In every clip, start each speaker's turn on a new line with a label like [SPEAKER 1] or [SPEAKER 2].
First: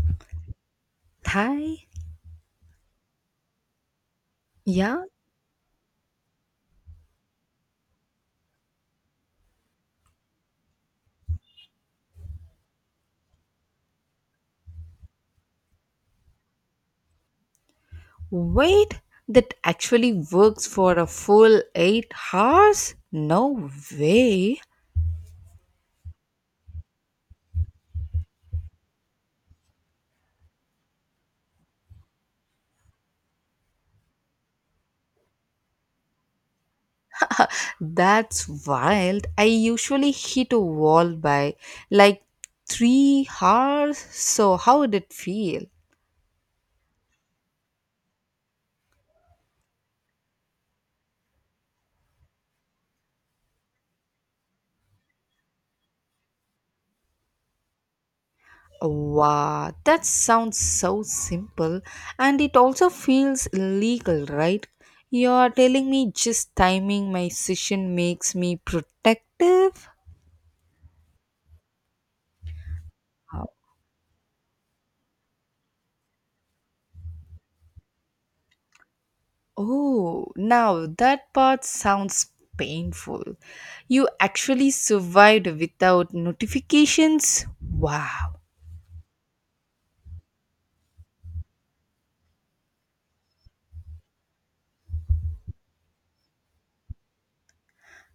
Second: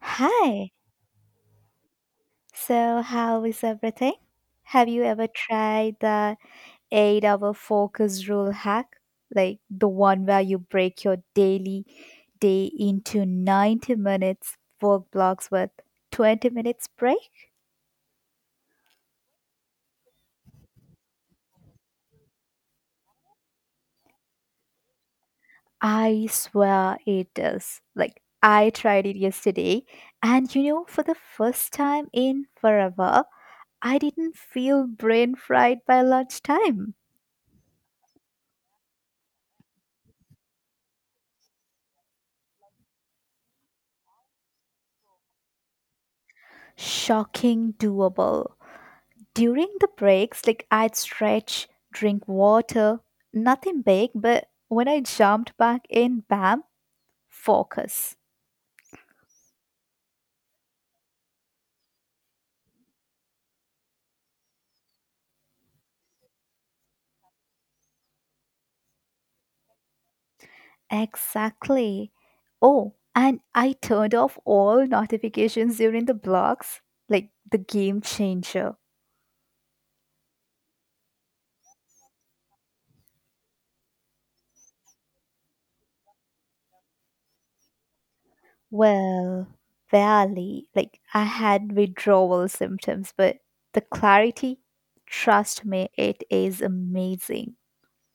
[SPEAKER 1] Hi.
[SPEAKER 2] Thai?
[SPEAKER 1] So, how is everything? Have you
[SPEAKER 2] Yeah.
[SPEAKER 1] ever tried the 8-hour focus rule hack? Like the one where you break your daily day into 90 minutes work blocks with 20 minutes break?
[SPEAKER 2] Wait, that actually works for a full 8 hours? No way.
[SPEAKER 1] I swear it is. Like I tried it yesterday and you know for the first time in forever, I didn't feel brain fried by lunchtime.
[SPEAKER 2] That's wild. I usually hit a wall by like 3 hours. So, how would it feel?
[SPEAKER 1] Shocking doable. During the breaks, like I'd stretch, drink water, nothing big, but when I jumped back in, bam, focus.
[SPEAKER 2] Wow, that sounds so simple. And it also feels illegal, right? You're telling me just timing my session makes me protective?
[SPEAKER 1] Exactly. Oh, and I turned off all notifications during the blocks, like the game changer.
[SPEAKER 2] Oh, now that part sounds painful. You actually survived without notifications? Wow.
[SPEAKER 1] Well, barely. Like I had withdrawal symptoms, but the clarity, trust me, it is amazing.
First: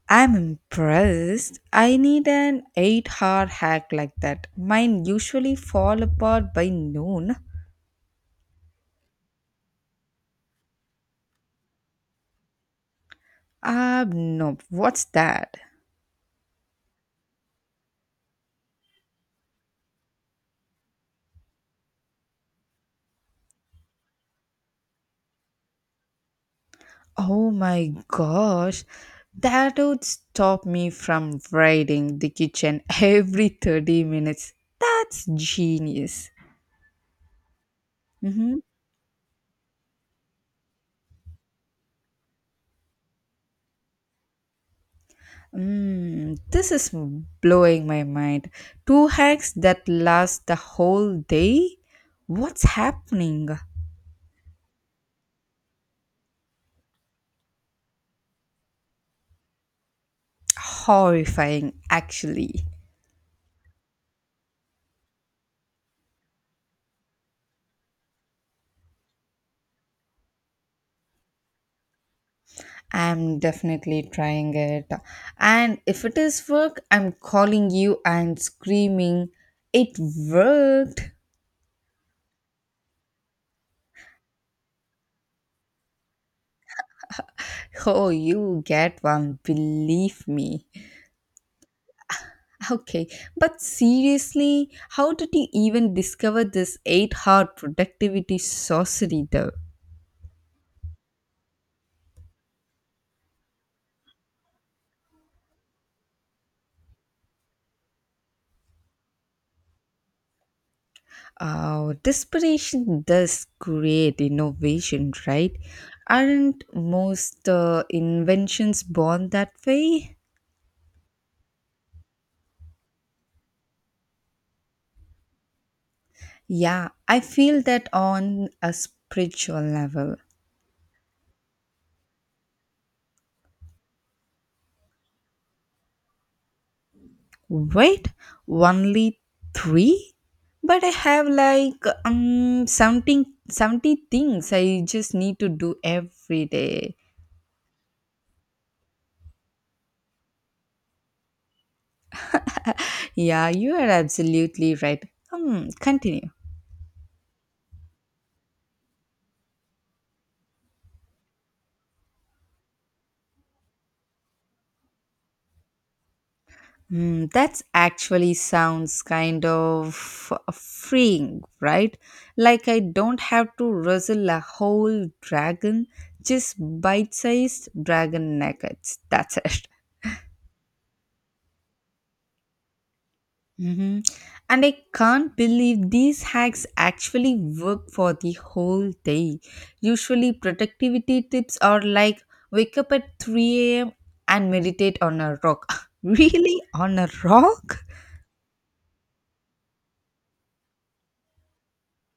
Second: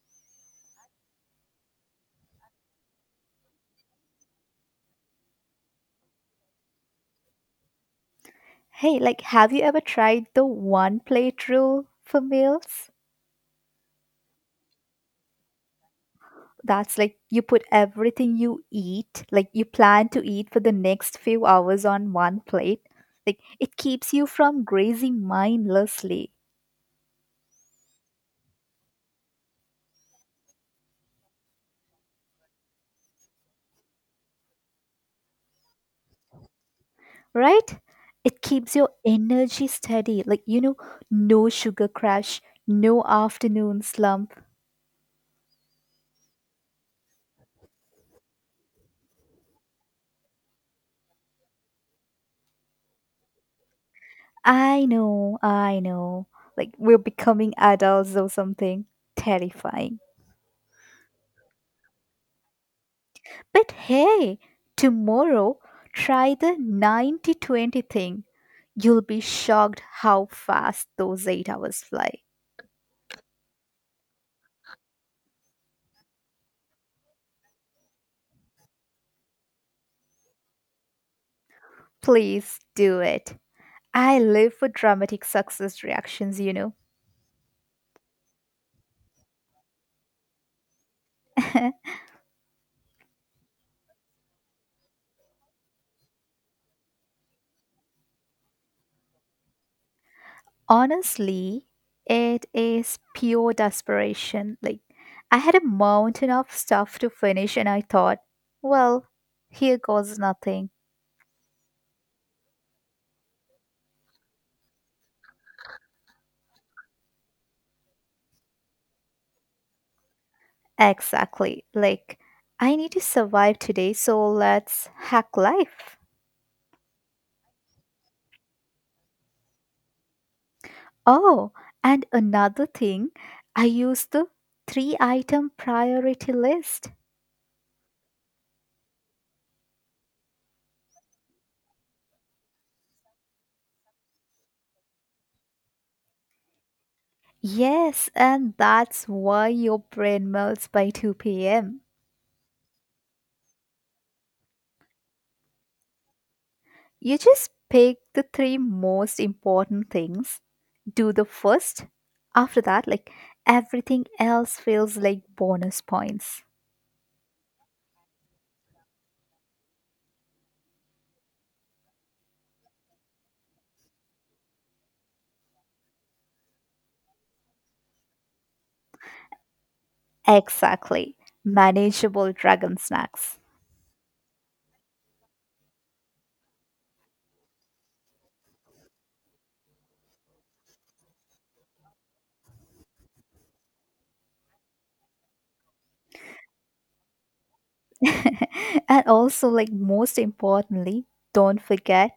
[SPEAKER 2] I'm impressed. I need an 8-hour hack like that. Mine usually fall apart by noon.
[SPEAKER 1] Hey, like, have you ever tried the one plate rule for meals?
[SPEAKER 2] Ah, no. What's that?
[SPEAKER 1] That's like you put everything you eat, like you plan to eat for the next few hours on one plate. Like, it keeps you from grazing mindlessly,
[SPEAKER 2] Oh my gosh. That would stop me from raiding the kitchen every 30 minutes. That's genius.
[SPEAKER 1] right? It
[SPEAKER 2] Mhm.
[SPEAKER 1] keeps your energy steady. Like, you know, no sugar crash, no afternoon slump.
[SPEAKER 2] This is blowing my mind. Two hacks that last the whole day? What's happening?
[SPEAKER 1] I know, I know. Like, we're becoming adults or something. Terrifying.
[SPEAKER 2] Horrifying, actually.
[SPEAKER 1] But hey, tomorrow try the 90/20 thing. You'll be shocked how fast those 8 hours fly.
[SPEAKER 2] I'm definitely trying it. And if it is work, I'm calling you and screaming, It worked!
[SPEAKER 1] Please do it. I live for dramatic success reactions, you know.
[SPEAKER 2] Oh, you get one, believe me. Okay, but seriously, how did you even discover this 8-hour productivity sorcery though?
[SPEAKER 1] Honestly, it is pure desperation. Like, I had a mountain of stuff to finish, and I thought, well, here goes nothing.
[SPEAKER 2] Desperation does create innovation, right? Aren't most inventions born that way?
[SPEAKER 1] Exactly. Like, I need to survive today, so let's hack life.
[SPEAKER 2] Yeah, I feel that on a spiritual level.
[SPEAKER 1] Oh, and another thing, I use the three item priority list.
[SPEAKER 2] Wait, only three? But I have like something 70 things I just need to do every day.
[SPEAKER 1] Yes, and that's why your brain melts by 2 p.m.
[SPEAKER 2] Yeah, you are absolutely right. Hmm, continue.
[SPEAKER 1] You just pick the three most important things, do the first. After that, like everything else feels like bonus points.
[SPEAKER 2] That's actually sounds kind of freeing, right? Like I don't have to wrestle a whole dragon, just bite-sized dragon nuggets. That's it.
[SPEAKER 1] Exactly. Manageable dragon snacks.
[SPEAKER 2] Hmm. And I can't believe these hacks actually work for the whole day. Usually, productivity tips are like wake up at 3 a.m. and meditate on a rock. Really? On a rock?
[SPEAKER 1] And also, like, most importantly, don't forget,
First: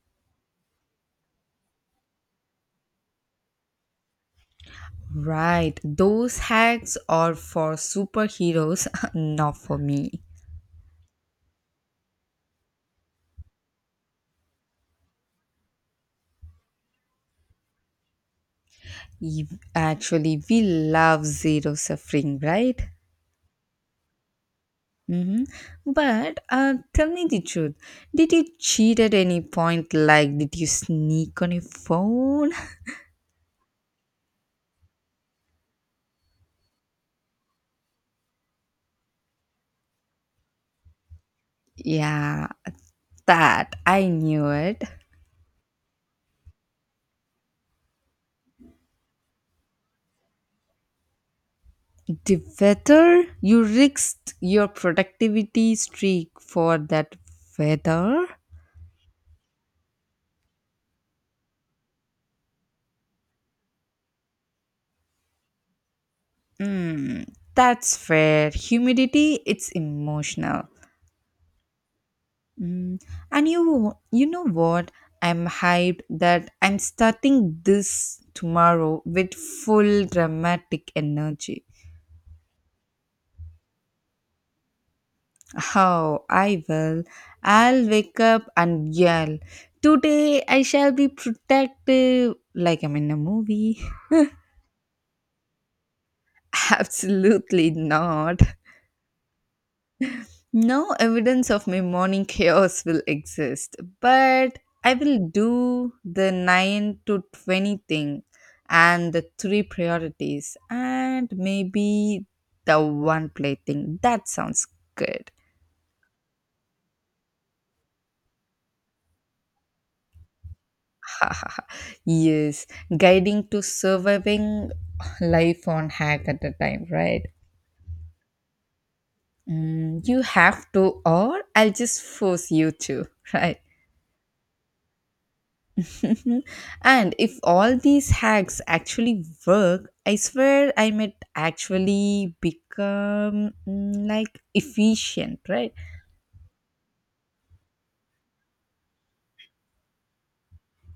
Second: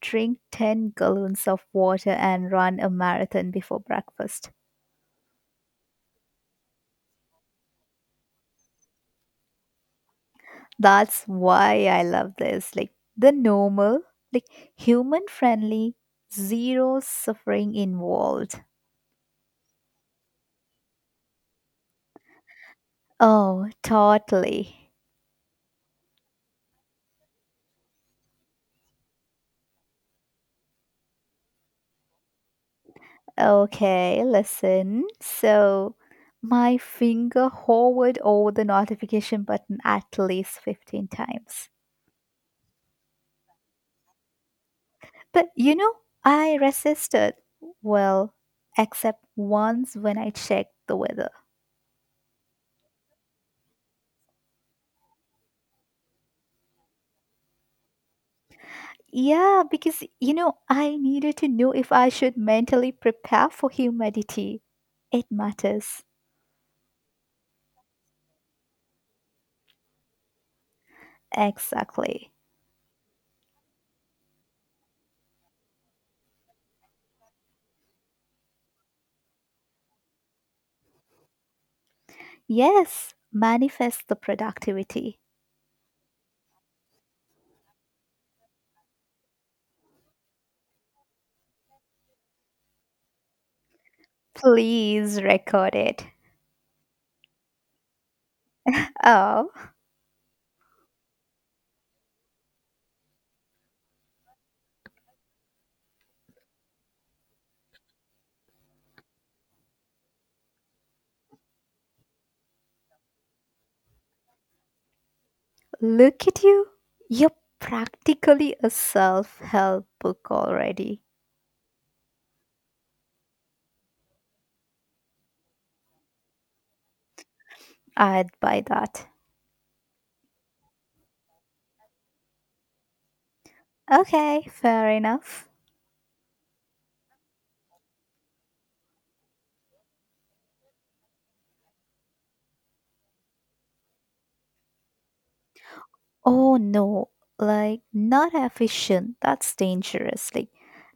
[SPEAKER 1] drink 10 gallons of water and run a marathon before breakfast.
[SPEAKER 2] Right, those hacks are for superheroes, not for me.
[SPEAKER 1] That's why I love this, like the normal, like human friendly, zero suffering involved.
[SPEAKER 2] E- Actually, we love zero suffering, right?
[SPEAKER 1] Oh, totally.
[SPEAKER 2] hmm But tell me the truth. Did you cheat at any point? Like, did you sneak on your phone?
[SPEAKER 1] Okay, listen, so my finger hovered over the notification button at least 15 times.
[SPEAKER 2] Yeah, that I knew it.
[SPEAKER 1] But you know, I resisted. Well, except once when I checked the weather.
[SPEAKER 2] The weather, you risked your productivity streak for that weather.
[SPEAKER 1] Yeah, because you know, I needed to know if I should mentally prepare for humidity. It matters.
[SPEAKER 2] Mm, that's fair. Humidity, it's emotional.
[SPEAKER 1] Exactly.
[SPEAKER 2] Mm, and you know what? I'm hyped that I'm starting this tomorrow with full dramatic energy.
[SPEAKER 1] Yes, manifest the productivity.
[SPEAKER 2] How I will. I'll wake up and yell. Today I shall be protective, like I'm in a movie.
[SPEAKER 1] Please record it.
[SPEAKER 2] Absolutely not.
[SPEAKER 1] Oh,
[SPEAKER 2] No evidence of my morning chaos will exist, but I will do the 9 to 20 thing and the three priorities and maybe the one play thing. That sounds good.
[SPEAKER 1] look at you. You're practically a self help book already.
[SPEAKER 2] Yes, guiding to surviving life on hack at a time, right?
[SPEAKER 1] I'd buy that.
[SPEAKER 2] You have to, or I'll just force you to, right?
[SPEAKER 1] Okay, fair enough.
[SPEAKER 2] Mhm. And if all these hacks actually work, I swear I might actually become like efficient, right?
[SPEAKER 1] Oh no, like not efficient. That's dangerous. Like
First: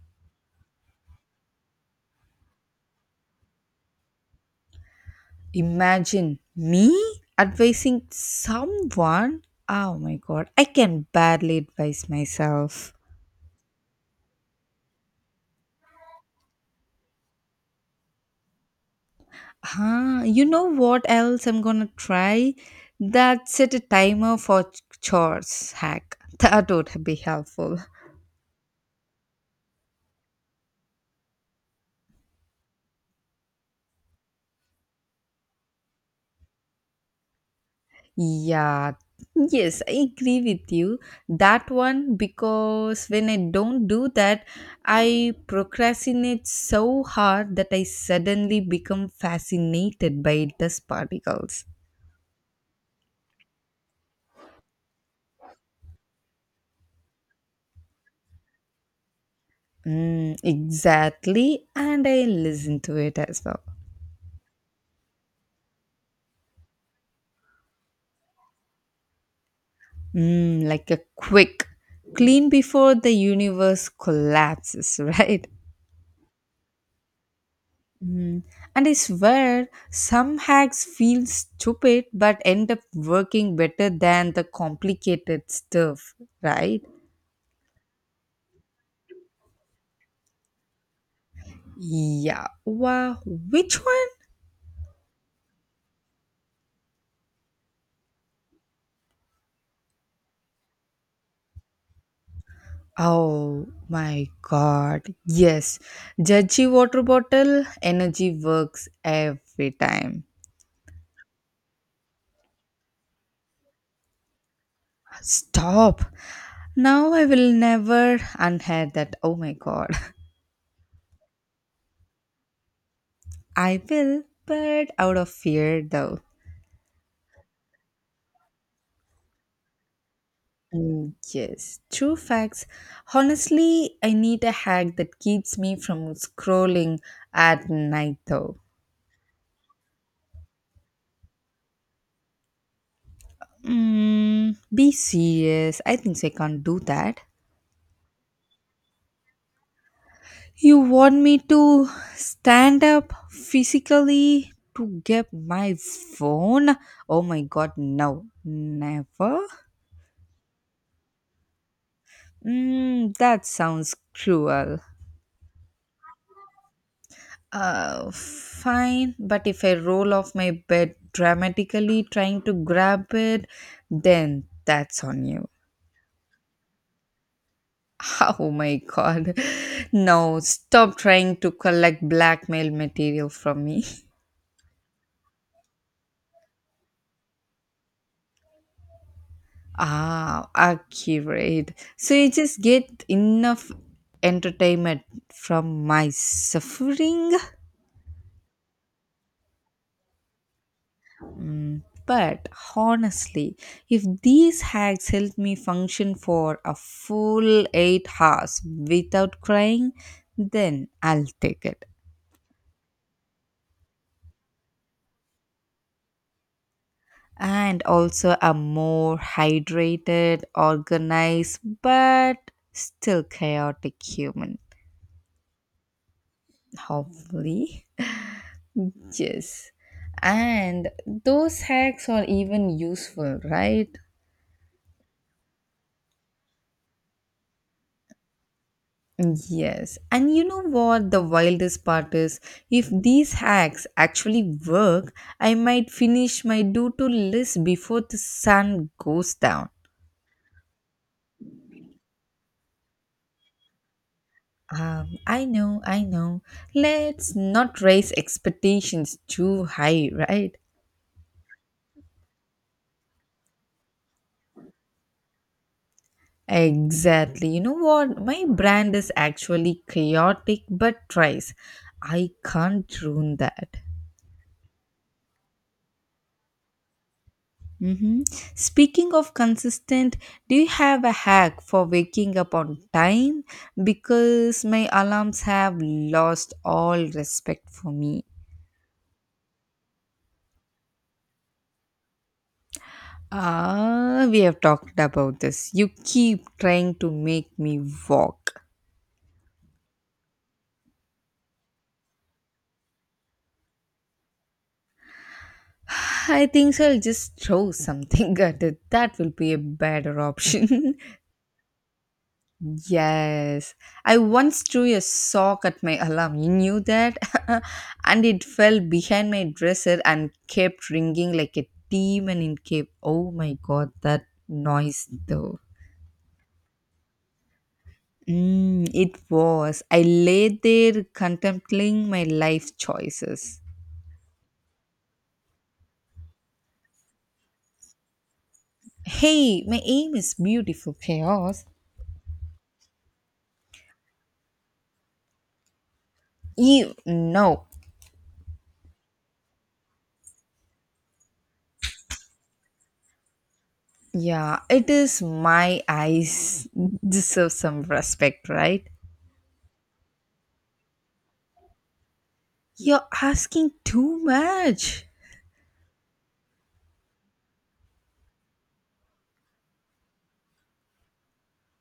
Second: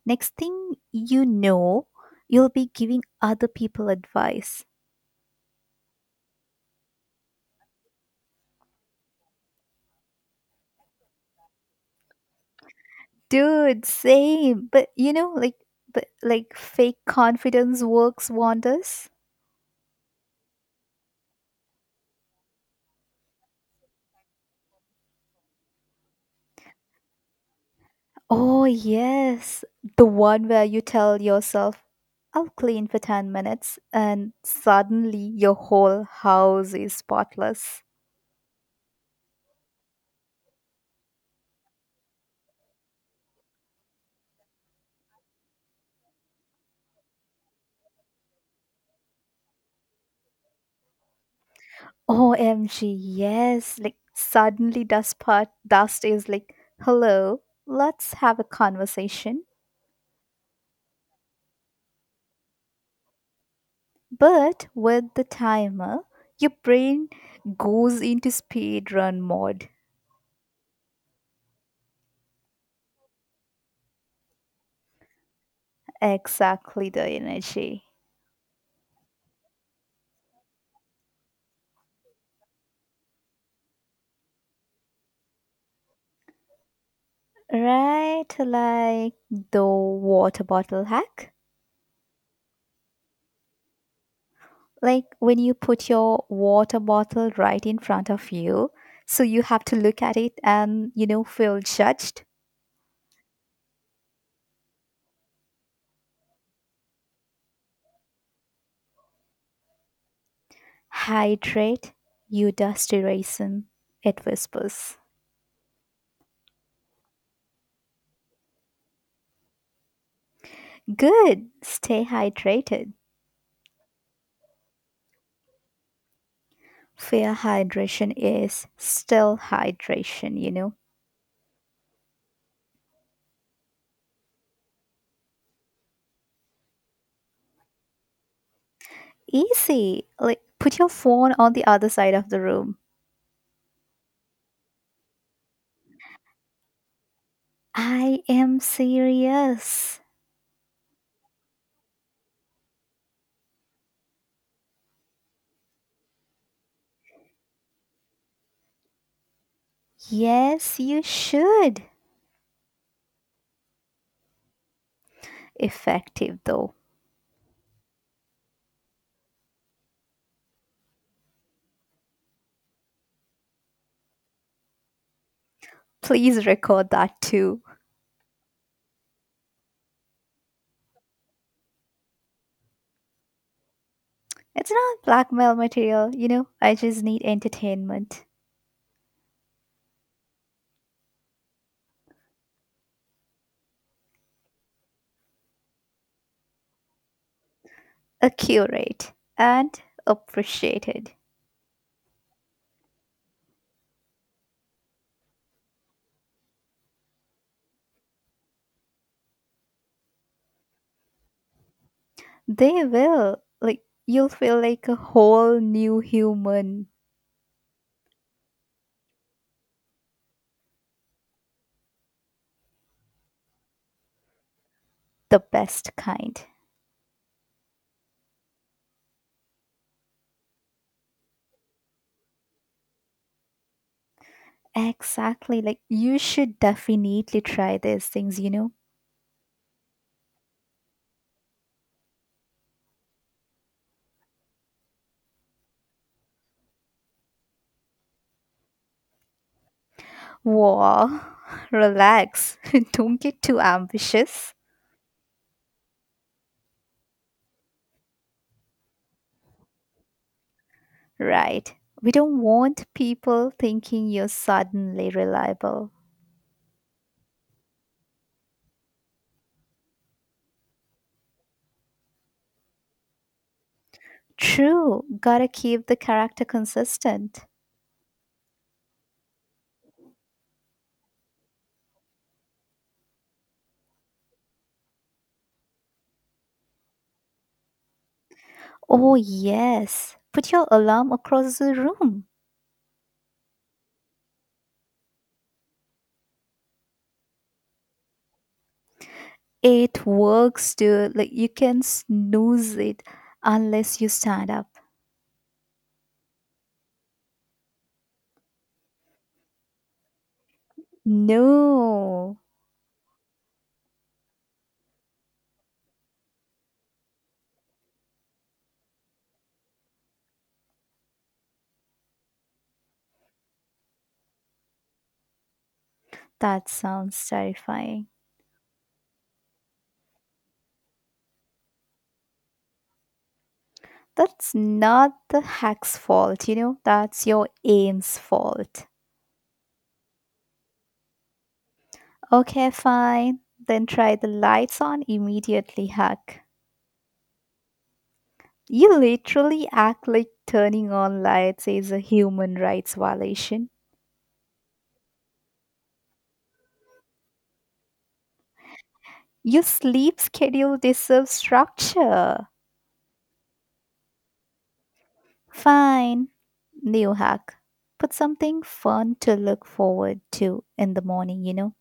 [SPEAKER 1] next thing you know, you'll be giving other people advice.
[SPEAKER 2] Imagine me advising someone. Oh my god, I can barely advise myself.
[SPEAKER 1] Dude, same. But you know, like, but like fake confidence works wonders.
[SPEAKER 2] Huh, you know what else I'm gonna try? That set a timer for chores hack. That would be helpful.
[SPEAKER 1] Oh yes. The one where you tell yourself, I'll clean for 10 minutes and suddenly your whole house is spotless.
[SPEAKER 2] Yeah, yes, I agree with you. That one, because when I don't do that, I procrastinate so hard that I suddenly become fascinated by dust particles.
[SPEAKER 1] OMG, yes. Like suddenly dust is like, hello, let's have a conversation.
[SPEAKER 2] Exactly, and I listen to it as well.
[SPEAKER 1] But with the timer, your brain goes into speed run mode.
[SPEAKER 2] Like a quick clean before the universe collapses, right?
[SPEAKER 1] Exactly the energy.
[SPEAKER 2] Mhm. And I swear, some hacks feel stupid but end up working better than the complicated stuff, right?
[SPEAKER 1] Right, like the water bottle hack.
[SPEAKER 2] Yeah. Wow. Which one?
[SPEAKER 1] Like when you put your water bottle right in front of you, so you have to look at it and you know feel judged.
[SPEAKER 2] Oh my god. Yes. Judgy water bottle energy works every time.
[SPEAKER 1] Hydrate, you dusty raisin, it whispers.
[SPEAKER 2] Stop. Now I will never unhead that. Oh my god.
[SPEAKER 1] Good, stay hydrated.
[SPEAKER 2] I will, but out of fear though.
[SPEAKER 1] Fair hydration is still hydration, you know.
[SPEAKER 2] Mm, yes, true facts. Honestly, I need a hack that keeps me from scrolling at night though.
[SPEAKER 1] Easy, like put your phone on the other side of the room.
[SPEAKER 2] Be serious. I think so I can't do that.
[SPEAKER 1] I am serious.
[SPEAKER 2] You want me to stand up physically to get my phone? Oh my god, no. Never?
[SPEAKER 1] Yes, you should.
[SPEAKER 2] That sounds cruel.
[SPEAKER 1] Effective though.
[SPEAKER 2] Fine, but if I roll off my bed dramatically trying to grab it, then that's on you.
[SPEAKER 1] Please record that too.
[SPEAKER 2] Oh my god. No, stop trying to collect blackmail material from me.
[SPEAKER 1] It's not blackmail material, you know. I just need entertainment,
[SPEAKER 2] Ah, accurate. So you just get enough entertainment from my suffering?
[SPEAKER 1] accurate, and appreciated.
[SPEAKER 2] But honestly, if these hacks help me function for a full 8 hours without crying, then I'll take it.
[SPEAKER 1] They will. Like, you'll feel like a whole new human,
[SPEAKER 2] And also, I'm more hydrated, organized, but still chaotic human.
[SPEAKER 1] the best kind.
[SPEAKER 2] Hopefully, yes. And those hacks are even useful, right?
[SPEAKER 1] Exactly. Like, you should definitely try these things, you know?
[SPEAKER 2] Yes, and you know what the wildest part is? If these hacks actually work, I might finish my do to list before the sun goes down.
[SPEAKER 1] Whoa, relax. Don't get too ambitious.
[SPEAKER 2] I know, I know. Let's not raise expectations too high, right?
[SPEAKER 1] Right. We don't want people thinking you're suddenly reliable.
[SPEAKER 2] Exactly. You know what? My brand is actually chaotic but tries. I can't ruin that.
[SPEAKER 1] True. Gotta keep the character consistent.
[SPEAKER 2] hmm Speaking of consistent, do you have a hack for waking up on time? Because my alarms have lost all respect for me.
[SPEAKER 1] Oh, yes. Put your alarm across the room.
[SPEAKER 2] Ah, we have talked about this. You keep trying to make me walk.
[SPEAKER 1] It works too. Like you can snooze it unless you stand up.
[SPEAKER 2] I think so. I'll just throw something at it. That will be a better option.
[SPEAKER 1] No,
[SPEAKER 2] Yes, I once threw a sock at my alarm. You knew that? And it fell behind my dresser and kept ringing like a demon in cave. Oh my god, that noise though.
[SPEAKER 1] that sounds terrifying.
[SPEAKER 2] It was. I lay there contemplating my life choices.
[SPEAKER 1] That's not the hack's fault, you know? That's your aim's fault.
[SPEAKER 2] Hey, my aim is beautiful chaos.
[SPEAKER 1] Okay, fine. Then try the lights on immediately, hack.
[SPEAKER 2] You know.
[SPEAKER 1] You literally act like turning on lights is a human rights violation.
[SPEAKER 2] Yeah, it is my eyes deserve some respect, right?
[SPEAKER 1] Your sleep schedule deserves structure.
[SPEAKER 2] You're asking too much.
[SPEAKER 1] Fine, new hack. Put something fun to look forward to in the morning, you know?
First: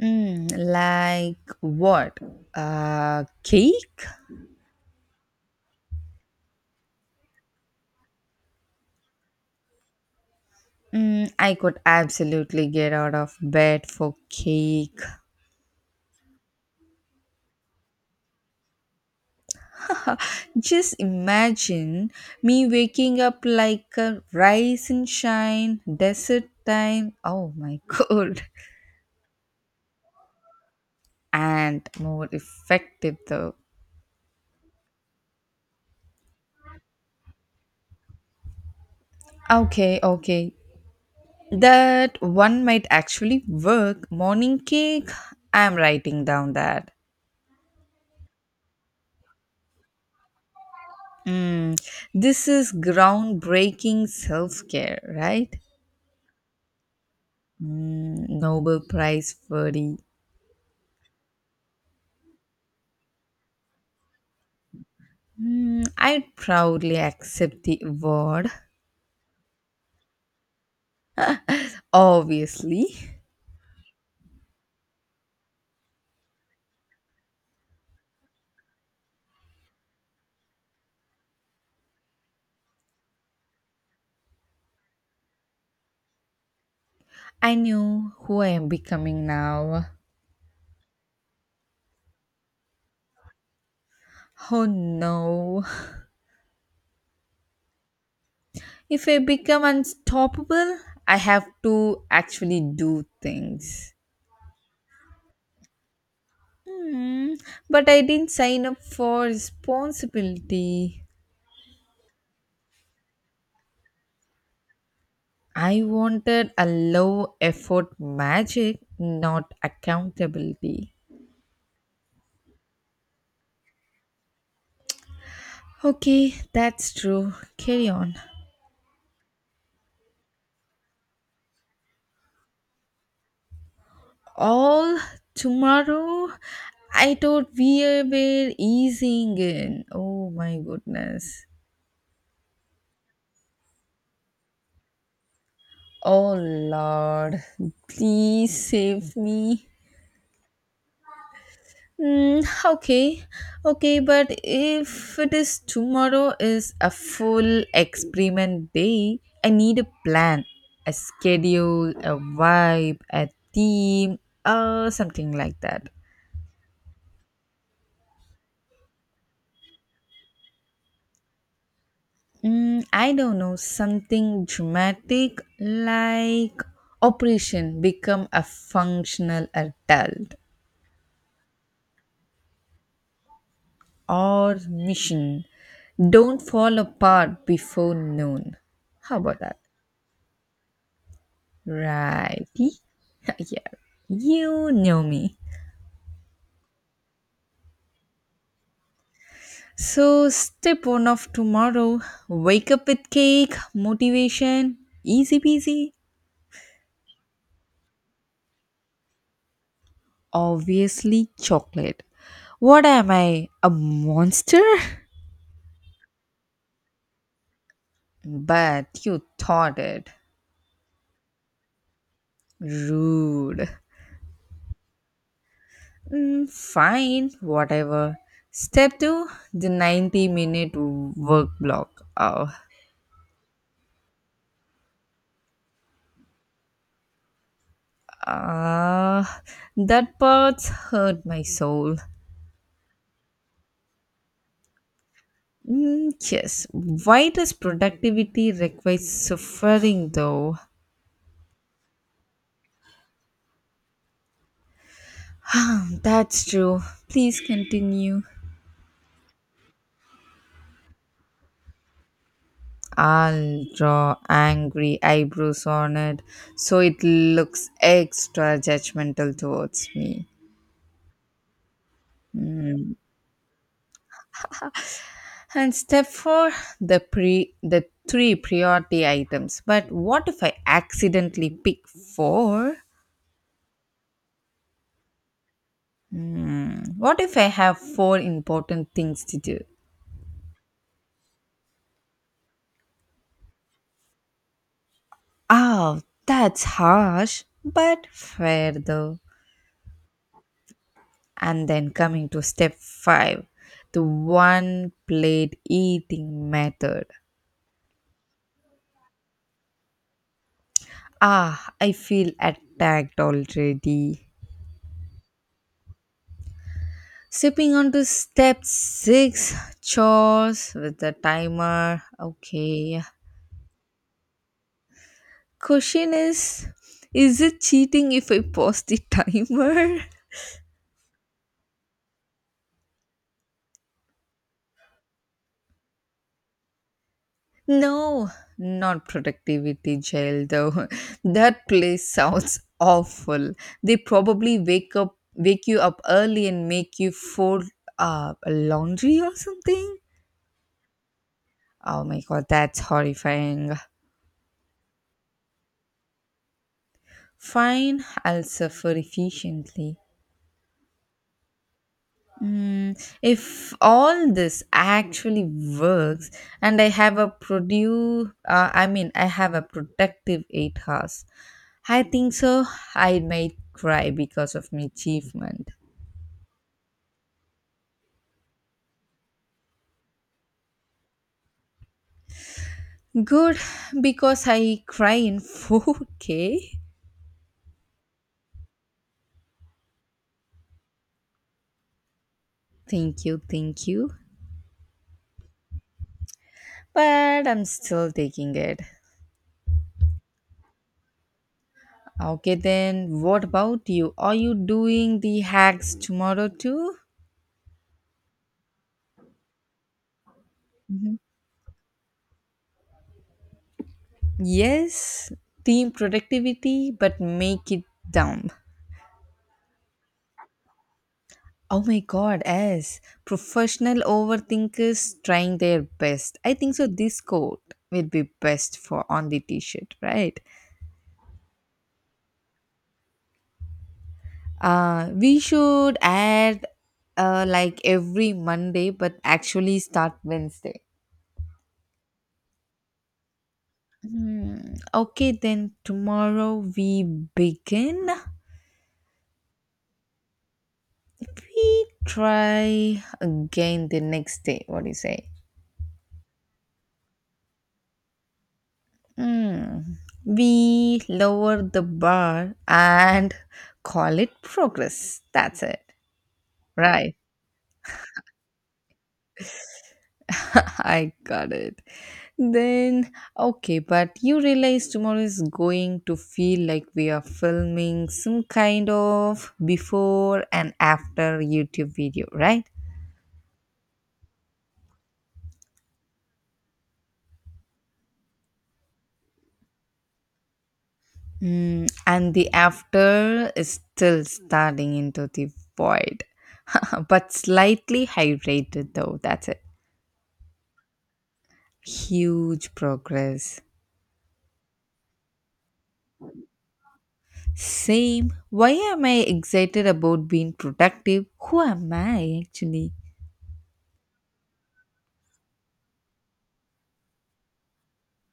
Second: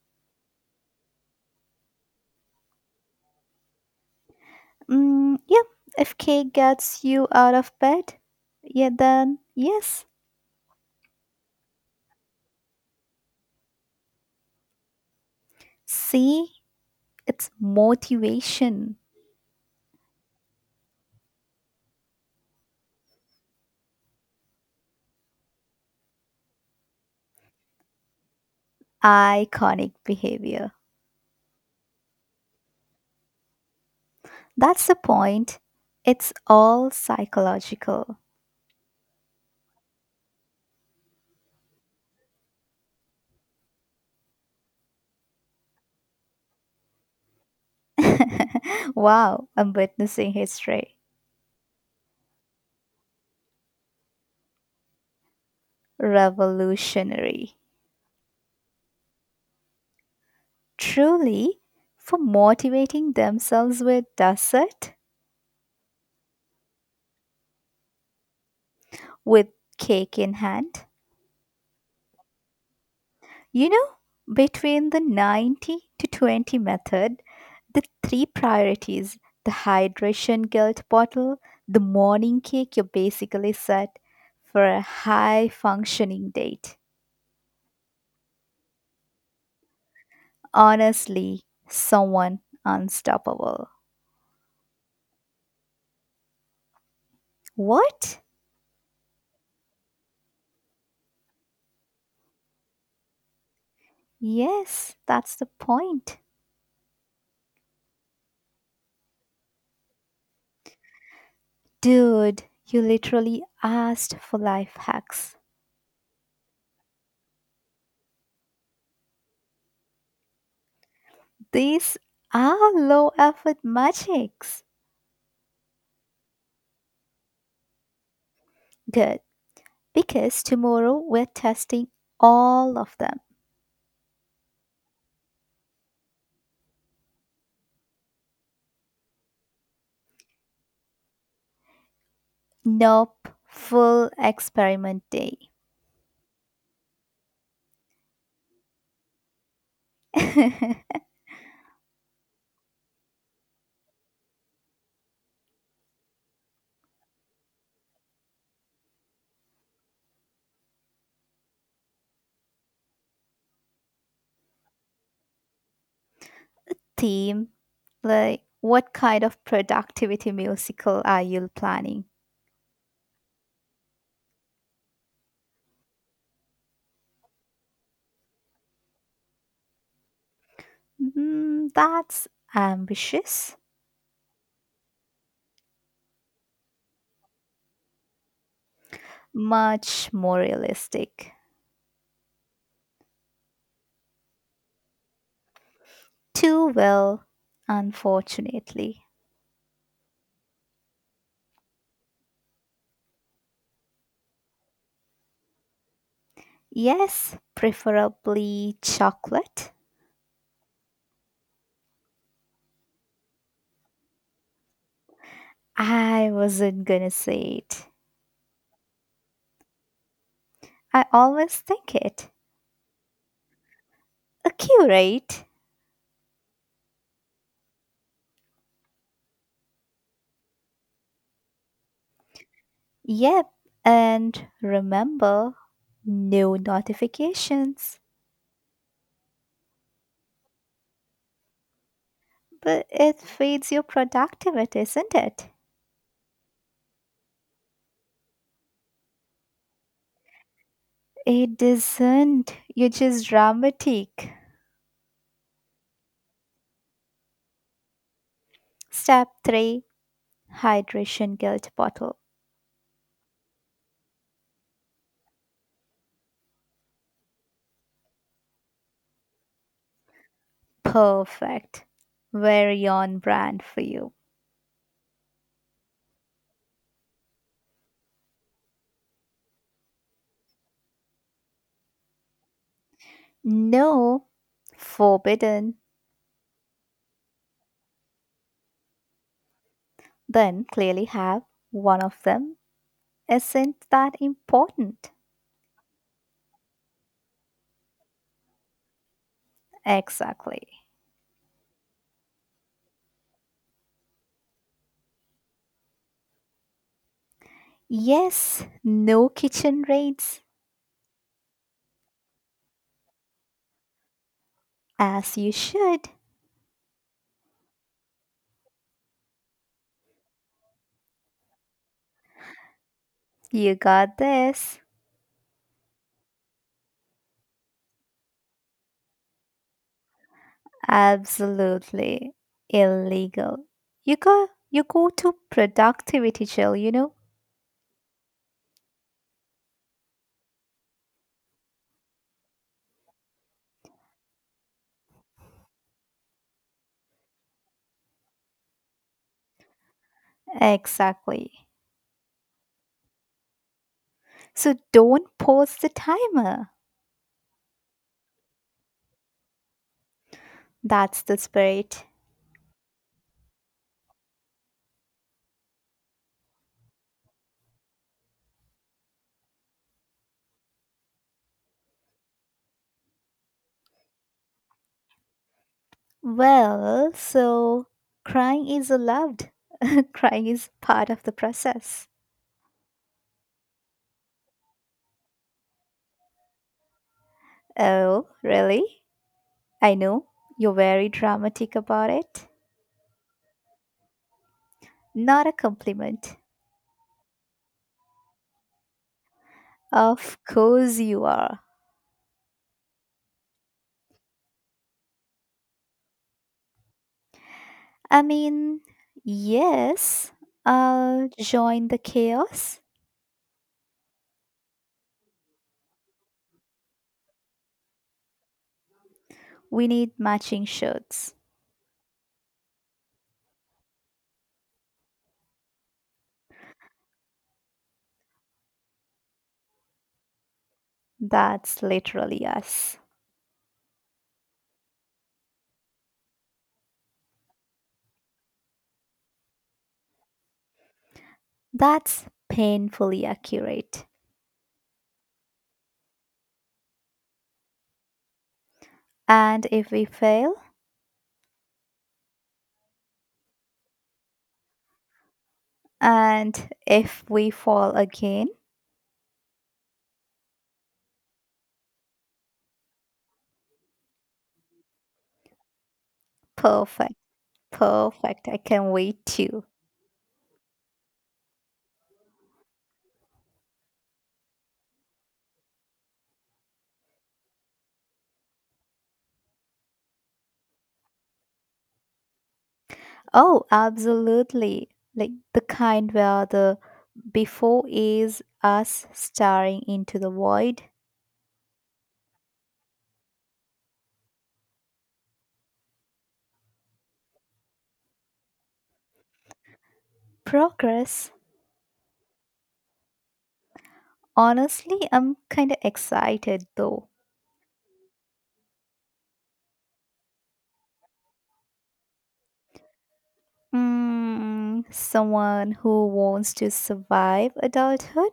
[SPEAKER 2] Like what? Cake?
[SPEAKER 1] Mm, yeah, if cake gets you out of bed, yeah, then yes.
[SPEAKER 2] I could absolutely get out of bed for cake.
[SPEAKER 1] See, it's motivation,
[SPEAKER 2] Just imagine me waking up like a rise and shine, desert time. Oh my god.
[SPEAKER 1] iconic behavior.
[SPEAKER 2] And more effective though.
[SPEAKER 1] That's the point. It's all psychological.
[SPEAKER 2] Okay, okay. That one might actually work. Morning cake. I'm writing down that.
[SPEAKER 1] Wow, I'm witnessing history.
[SPEAKER 2] Mm, this is groundbreaking self care, right?
[SPEAKER 1] Revolutionary.
[SPEAKER 2] Nobel Prize worthy.
[SPEAKER 1] Truly, for motivating themselves with dessert
[SPEAKER 2] I proudly accept the award.
[SPEAKER 1] with cake in hand.
[SPEAKER 2] Obviously,
[SPEAKER 1] You know, between the 90 to 20 method, the three priorities, the hydration guilt bottle, the morning cake, you're basically set for a high functioning date.
[SPEAKER 2] I knew who I am becoming now.
[SPEAKER 1] Honestly, someone unstoppable.
[SPEAKER 2] Oh no.
[SPEAKER 1] What?
[SPEAKER 2] If I become unstoppable, I have to actually do things.
[SPEAKER 1] Yes, that's the point.
[SPEAKER 2] Hmm, but I didn't sign up for responsibility.
[SPEAKER 1] Dude, you literally asked for life hacks.
[SPEAKER 2] I wanted a low effort magic, not accountability.
[SPEAKER 1] These are low effort magics.
[SPEAKER 2] Okay, that's true. Carry on.
[SPEAKER 1] Good, because tomorrow we're testing all of them.
[SPEAKER 2] All tomorrow, I thought we were easing in. Oh my goodness.
[SPEAKER 1] Nope, full experiment day.
[SPEAKER 2] Oh Lord, please save me. Mm, okay, okay, but if it is tomorrow is a full experiment day, I need a plan, a schedule, a vibe, a theme, or something like that.
[SPEAKER 1] Theme like, what kind of productivity musical are you planning?
[SPEAKER 2] I don't know, something dramatic like operation become a functional adult
[SPEAKER 1] Mm, that's ambitious,
[SPEAKER 2] or mission don't fall apart before noon. How about that?
[SPEAKER 1] much more realistic.
[SPEAKER 2] Righty. Yeah, you know me.
[SPEAKER 1] Too well, unfortunately.
[SPEAKER 2] So, step one of tomorrow, wake up with cake, motivation, easy peasy,
[SPEAKER 1] Yes, preferably chocolate.
[SPEAKER 2] obviously chocolate. What am I, a monster?
[SPEAKER 1] I wasn't gonna say it.
[SPEAKER 2] But you thought it.
[SPEAKER 1] I always think it.
[SPEAKER 2] Rude.
[SPEAKER 1] A curate.
[SPEAKER 2] Fine, whatever. Step two, the 90-minute work block. Oh,
[SPEAKER 1] Yep, and remember, no notifications.
[SPEAKER 2] ah, that part hurt my soul.
[SPEAKER 1] But it feeds your productivity, isn't it?
[SPEAKER 2] Mm, yes. Why does productivity require suffering though?
[SPEAKER 1] It doesn't. You're just dramatic.
[SPEAKER 2] That's true. Please continue.
[SPEAKER 1] Step 3 Hydration Guilt Bottle.
[SPEAKER 2] I'll draw angry eyebrows on it so it looks extra judgmental towards me.
[SPEAKER 1] Perfect. Very on brand for you.
[SPEAKER 2] And step four, the three priority items. But what if I accidentally pick four?
[SPEAKER 1] No, forbidden,
[SPEAKER 2] What if I have four important things to do?
[SPEAKER 1] then clearly have one of them isn't that important.
[SPEAKER 2] Oh, that's harsh, but fair though.
[SPEAKER 1] Exactly.
[SPEAKER 2] And then coming to step 5, the one plate eating method.
[SPEAKER 1] Yes, no kitchen raids,
[SPEAKER 2] Ah, I feel attacked already.
[SPEAKER 1] as you should.
[SPEAKER 2] Sipping onto step 6, chores with the timer. Okay.
[SPEAKER 1] You got this.
[SPEAKER 2] Question is it cheating if I pause the timer?
[SPEAKER 1] Absolutely illegal. You go to productivity jail, you know?
[SPEAKER 2] No, not productivity jail though. That place sounds awful. They probably wake you up early and make you fold laundry or something.
[SPEAKER 1] Exactly.
[SPEAKER 2] Oh my god, that's horrifying.
[SPEAKER 1] So don't pause the timer.
[SPEAKER 2] Fine, I'll suffer efficiently.
[SPEAKER 1] That's the spirit.
[SPEAKER 2] If all this actually works and I mean, I have a productive 8 hours, I think so. I might cry because of my achievement.
[SPEAKER 1] Well, so crying is allowed. Crying is part of the process.
[SPEAKER 2] Good, because I cry in 4K.
[SPEAKER 1] Oh, really? I know. You're very dramatic about it.
[SPEAKER 2] Thank you, thank you.
[SPEAKER 1] Not a compliment.
[SPEAKER 2] But I'm still taking it.
[SPEAKER 1] Of course you are.
[SPEAKER 2] Okay, then what about you? Are you doing the hacks tomorrow too?
[SPEAKER 1] I mean, yes, I'll join the chaos.
[SPEAKER 2] Yes, team productivity, but make it dumb.
[SPEAKER 1] We need matching shirts.
[SPEAKER 2] Oh my god, as professional overthinkers trying their best. I think so this quote will be best for on the t-shirt, right?
[SPEAKER 1] That's literally us.
[SPEAKER 2] We should add like every Monday but actually start Wednesday.
[SPEAKER 1] That's painfully accurate.
[SPEAKER 2] Okay then tomorrow we begin.
[SPEAKER 1] And if we fail,
[SPEAKER 2] We try again the next day. What do you say?
[SPEAKER 1] and if we fall again,
[SPEAKER 2] Mm. We lower the bar and call it progress. That's it.
[SPEAKER 1] perfect.
[SPEAKER 2] Right.
[SPEAKER 1] Perfect. I can't wait to.
[SPEAKER 2] I got it. Then, okay, but you realize tomorrow is going to feel like we are filming some kind of before and after YouTube video, right?
[SPEAKER 1] Oh, absolutely. Like the kind where the before is us staring into the void.
[SPEAKER 2] And the after is still starting into the void, but slightly hydrated though. That's it.
[SPEAKER 1] Progress.
[SPEAKER 2] Huge progress.
[SPEAKER 1] Honestly, I'm kind of excited though.
[SPEAKER 2] Same. Why am I excited about being productive? Who am I actually?
[SPEAKER 1] Mm, someone who wants to survive adulthood?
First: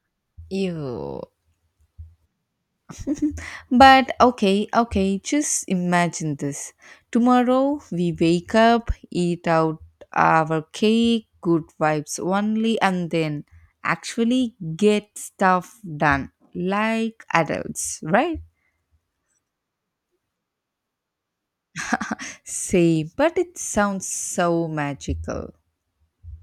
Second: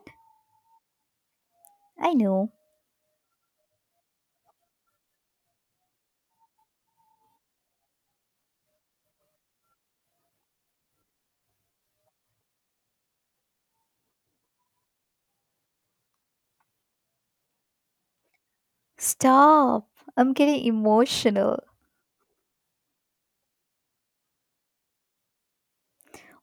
[SPEAKER 2] Ew.
[SPEAKER 1] I know.
[SPEAKER 2] But okay, okay, just imagine this. Tomorrow we wake up, eat out our cake, good vibes only, and then actually get stuff done like adults, right?
[SPEAKER 1] Stop. I'm getting emotional.
[SPEAKER 2] Same, but it sounds so magical.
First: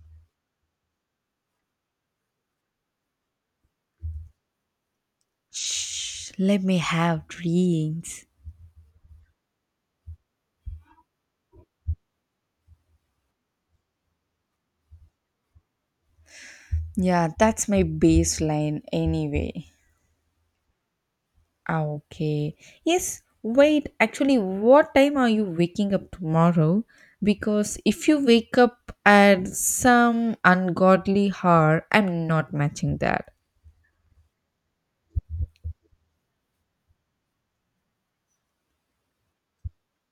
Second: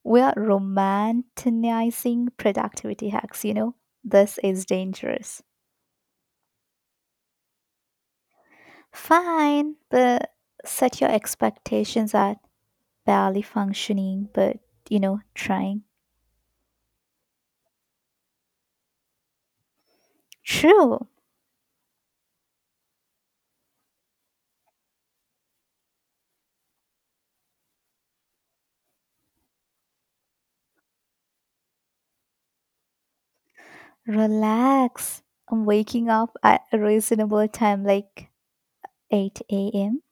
[SPEAKER 1] We are romanticizing productivity hacks, you know? This is dangerous.
[SPEAKER 2] Shh, let me have dreams.
[SPEAKER 1] Fine, but set your expectations at barely functioning, but you know, trying.
[SPEAKER 2] Yeah, that's my baseline anyway.
[SPEAKER 1] True.
[SPEAKER 2] Ah, okay. Yes, wait. Actually, what time are you waking up tomorrow? Because if you wake up at some ungodly hour, I'm not matching that.
[SPEAKER 1] Relax. I'm waking up at a reasonable time like 8 a.m.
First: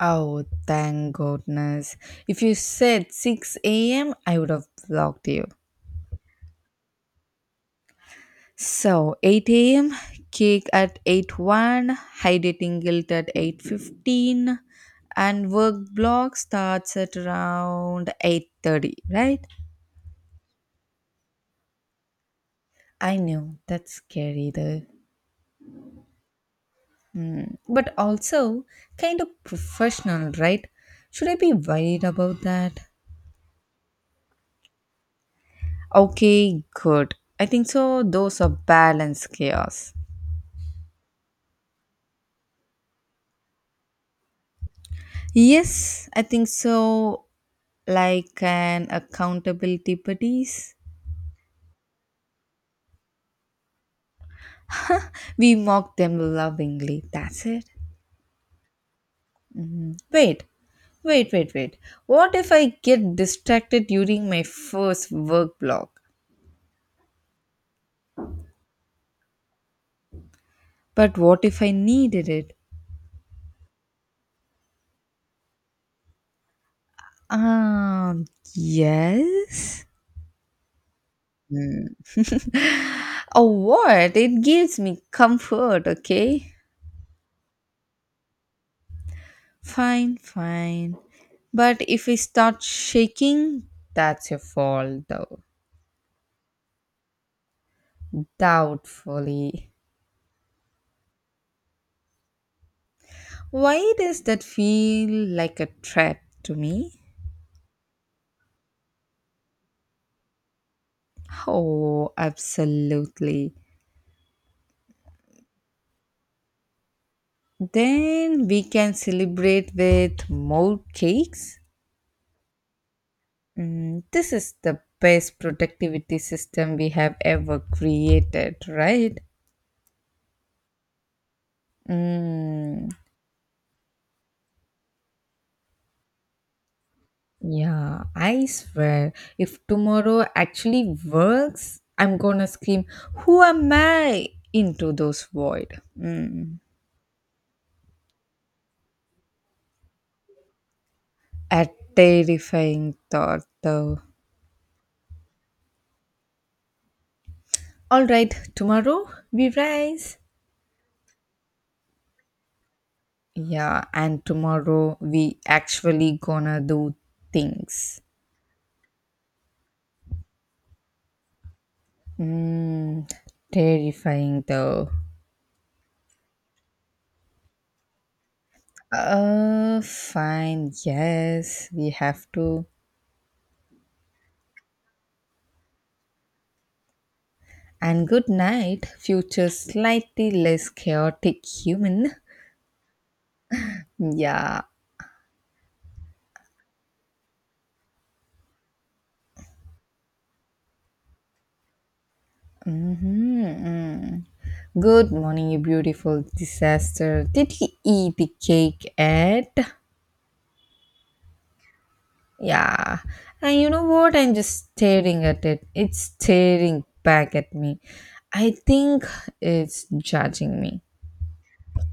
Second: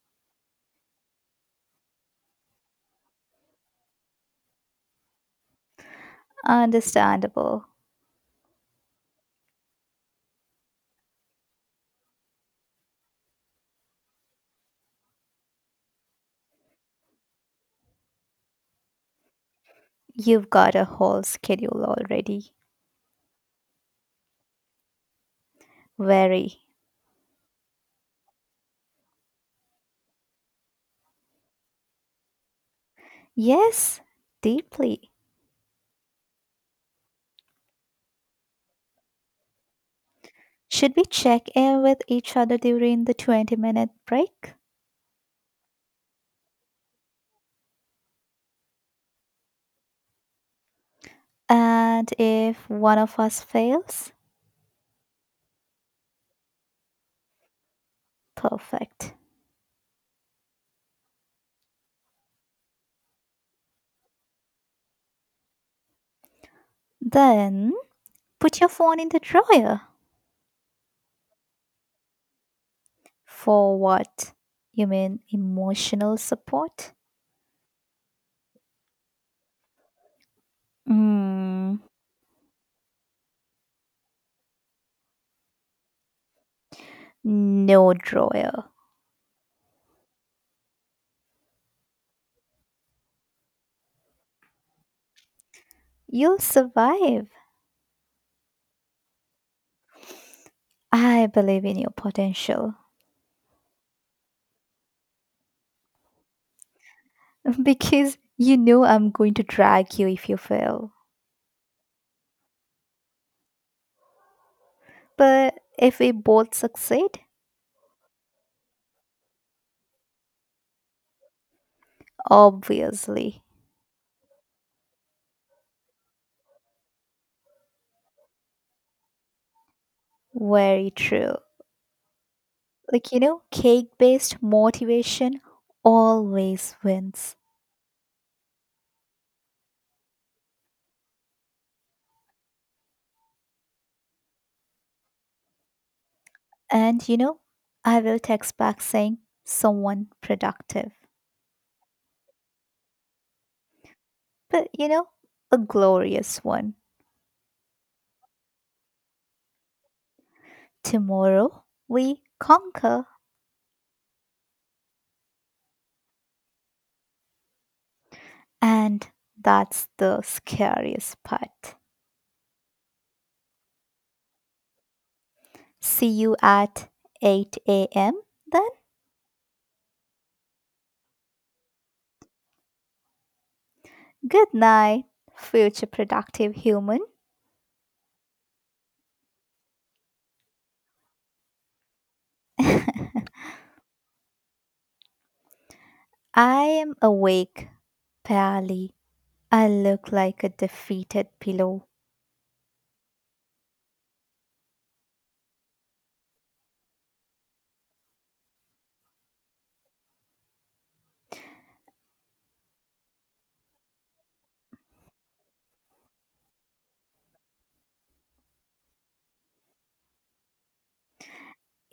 [SPEAKER 2] Oh, thank goodness. If you said 6 a.m., I would have blocked you.
[SPEAKER 1] Understandable.
[SPEAKER 2] So 8 a.m. cake at 8:01, high dating guilt at 8:15, and work block starts at around 8:30. Right?
[SPEAKER 1] You've got a whole schedule already.
[SPEAKER 2] I know that's scary though,
[SPEAKER 1] Very.
[SPEAKER 2] Hmm. but also kind of professional, right? Should I be worried about that?
[SPEAKER 1] Yes, deeply.
[SPEAKER 2] Okay, good. I think so. Those are balanced chaos.
[SPEAKER 1] Should we check in with each other during the 20-minute break?
[SPEAKER 2] Yes, I think so. Like an accountability buddies.
[SPEAKER 1] And if one of us fails,
[SPEAKER 2] We mock them lovingly. That's it.
[SPEAKER 1] perfect.
[SPEAKER 2] Wait, wait, wait, wait. What if I get distracted during my first work block?
[SPEAKER 1] Then put your phone in the drawer.
[SPEAKER 2] But what if I needed it?
[SPEAKER 1] For what? You mean emotional support?
[SPEAKER 2] Um, yes?
[SPEAKER 1] Mm,
[SPEAKER 2] Hmm. Oh, what? It gives me comfort, okay?
[SPEAKER 1] no drawer.
[SPEAKER 2] Fine, fine. But if I start shaking, that's your fault, though.
[SPEAKER 1] You'll survive.
[SPEAKER 2] Doubtfully.
[SPEAKER 1] I believe in your potential.
[SPEAKER 2] Why does that feel like a trap to me?
[SPEAKER 1] Because you know I'm going to drag you if you fail.
[SPEAKER 2] Oh, absolutely.
[SPEAKER 1] But if we both succeed,
[SPEAKER 2] Then we can celebrate with more cakes.
[SPEAKER 1] obviously.
[SPEAKER 2] This is the best productivity system we have ever created, right?
[SPEAKER 1] Very true.
[SPEAKER 2] Mm,
[SPEAKER 1] Like, you know, cake based motivation always wins.
[SPEAKER 2] yeah, I swear, if tomorrow actually works, I'm gonna scream, Who am I? Into those void. Mm,
[SPEAKER 1] And, you know, I will text back saying someone productive.
[SPEAKER 2] a terrifying thought, though.
[SPEAKER 1] But you know, a glorious one.
[SPEAKER 2] All right, tomorrow we rise.
[SPEAKER 1] Tomorrow we conquer,
[SPEAKER 2] Yeah, and tomorrow we actually gonna do things.
[SPEAKER 1] and that's the scariest part.
[SPEAKER 2] Mm, Terrifying though.
[SPEAKER 1] See you at 8 a.m. Then,
[SPEAKER 2] Fine, yes, we have to.
[SPEAKER 1] good night, future productive human.
[SPEAKER 2] And good night, future slightly less chaotic human.
[SPEAKER 1] I
[SPEAKER 2] Yeah.
[SPEAKER 1] am awake, barely. I look like a defeated pillow.
[SPEAKER 2] Mm-hmm. Mm. Good morning, you beautiful disaster. Did he eat the cake yet? Yeah, and you know what? I'm just staring at it. It's staring back at me. I think it's judging me.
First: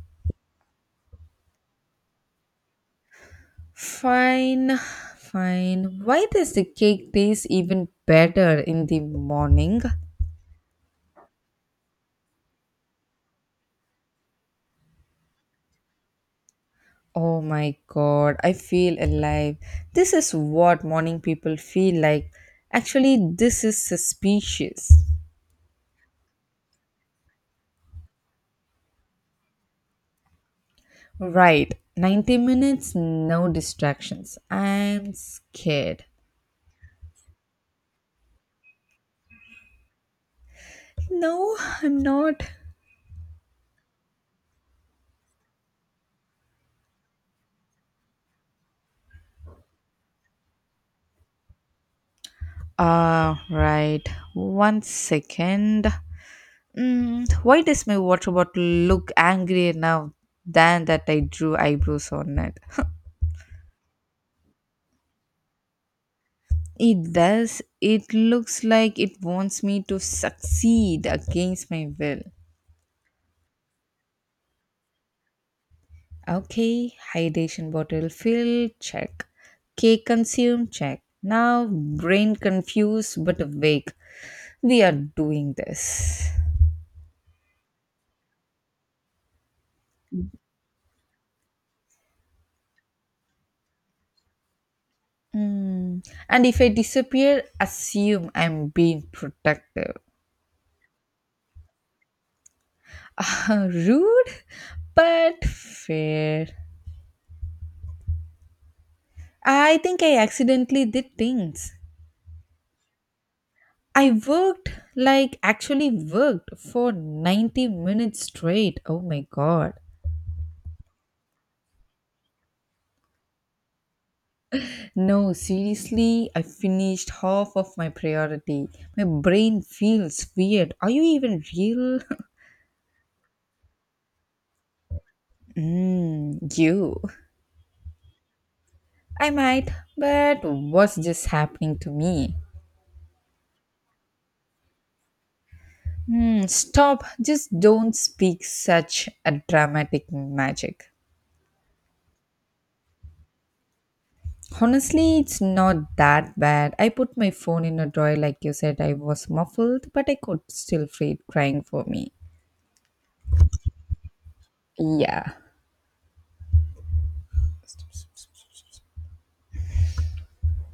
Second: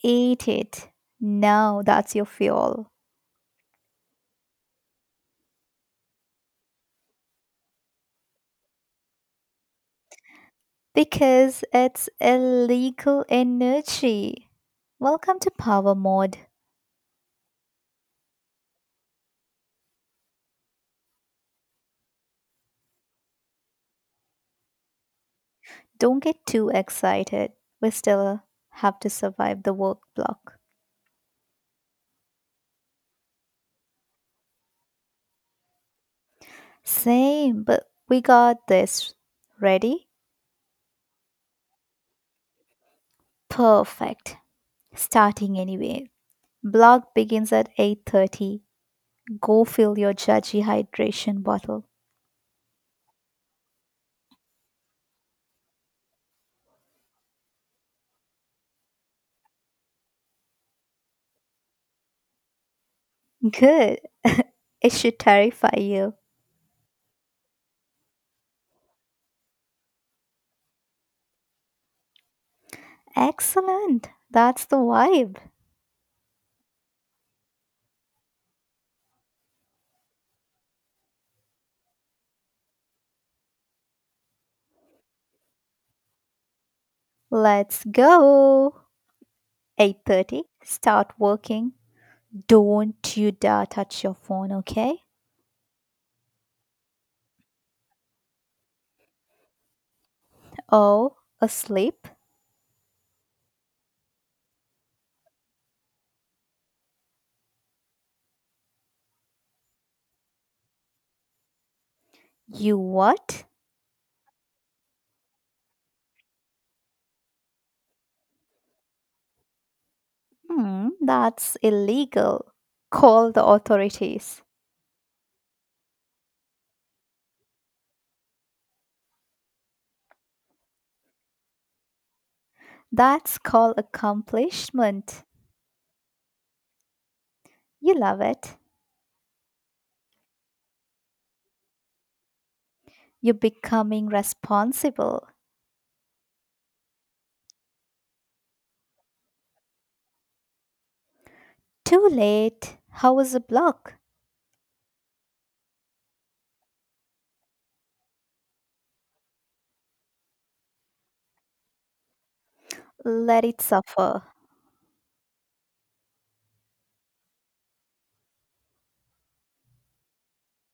[SPEAKER 1] Eat it. Now that's your fuel.
[SPEAKER 2] Fine, fine. Why does the cake taste even better in the morning?
[SPEAKER 1] Because it's illegal energy. Welcome to Power Mode.
[SPEAKER 2] Oh my god, I feel alive. This is what morning people feel like. Actually, this is suspicious.
[SPEAKER 1] Don't get too excited. We still have to survive the work block.
[SPEAKER 2] Right, 90 minutes, no distractions. I'm scared.
[SPEAKER 1] Same, but we got this. Ready?
[SPEAKER 2] No, I'm not.
[SPEAKER 1] Perfect. Starting anyway. Block begins at 8:30. Go fill your judgy hydration bottle.
[SPEAKER 2] Right. One second. Why does my water bottle look angrier now than that I drew eyebrows on it?
[SPEAKER 1] Good. It should terrify you.
[SPEAKER 2] It does. It looks like it wants me to succeed against my will.
[SPEAKER 1] Excellent. That's the vibe.
[SPEAKER 2] Okay, hydration bottle fill, check. Cake consumed, check. Now, brain confused but awake. We are doing this.
[SPEAKER 1] Let's go. 8:30. Start working. Don't you dare touch your phone, okay?
[SPEAKER 2] Mm. And if I disappear, assume I'm being protective.
[SPEAKER 1] Oh, asleep?
[SPEAKER 2] Rude, but fair. I think I accidentally did things.
[SPEAKER 1] You what?
[SPEAKER 2] I worked, like, actually worked for 90 minutes straight. Oh my god.
[SPEAKER 1] Hmm, that's illegal. Call the authorities.
[SPEAKER 2] No, seriously, I finished half of my priority. My brain feels weird. Are you even real?
[SPEAKER 1] That's called accomplishment.
[SPEAKER 2] Mm, you.
[SPEAKER 1] You love it.
[SPEAKER 2] I might, but what's just happening to me?
[SPEAKER 1] You're becoming responsible.
[SPEAKER 2] Stop. Just don't speak such a dramatic magic.
[SPEAKER 1] Too late. How was the block?
[SPEAKER 2] Honestly, it's not that bad. I put my phone in a drawer like you said. I was muffled, but I could still feel it crying for me.
[SPEAKER 1] Let it suffer.
[SPEAKER 2] Yeah.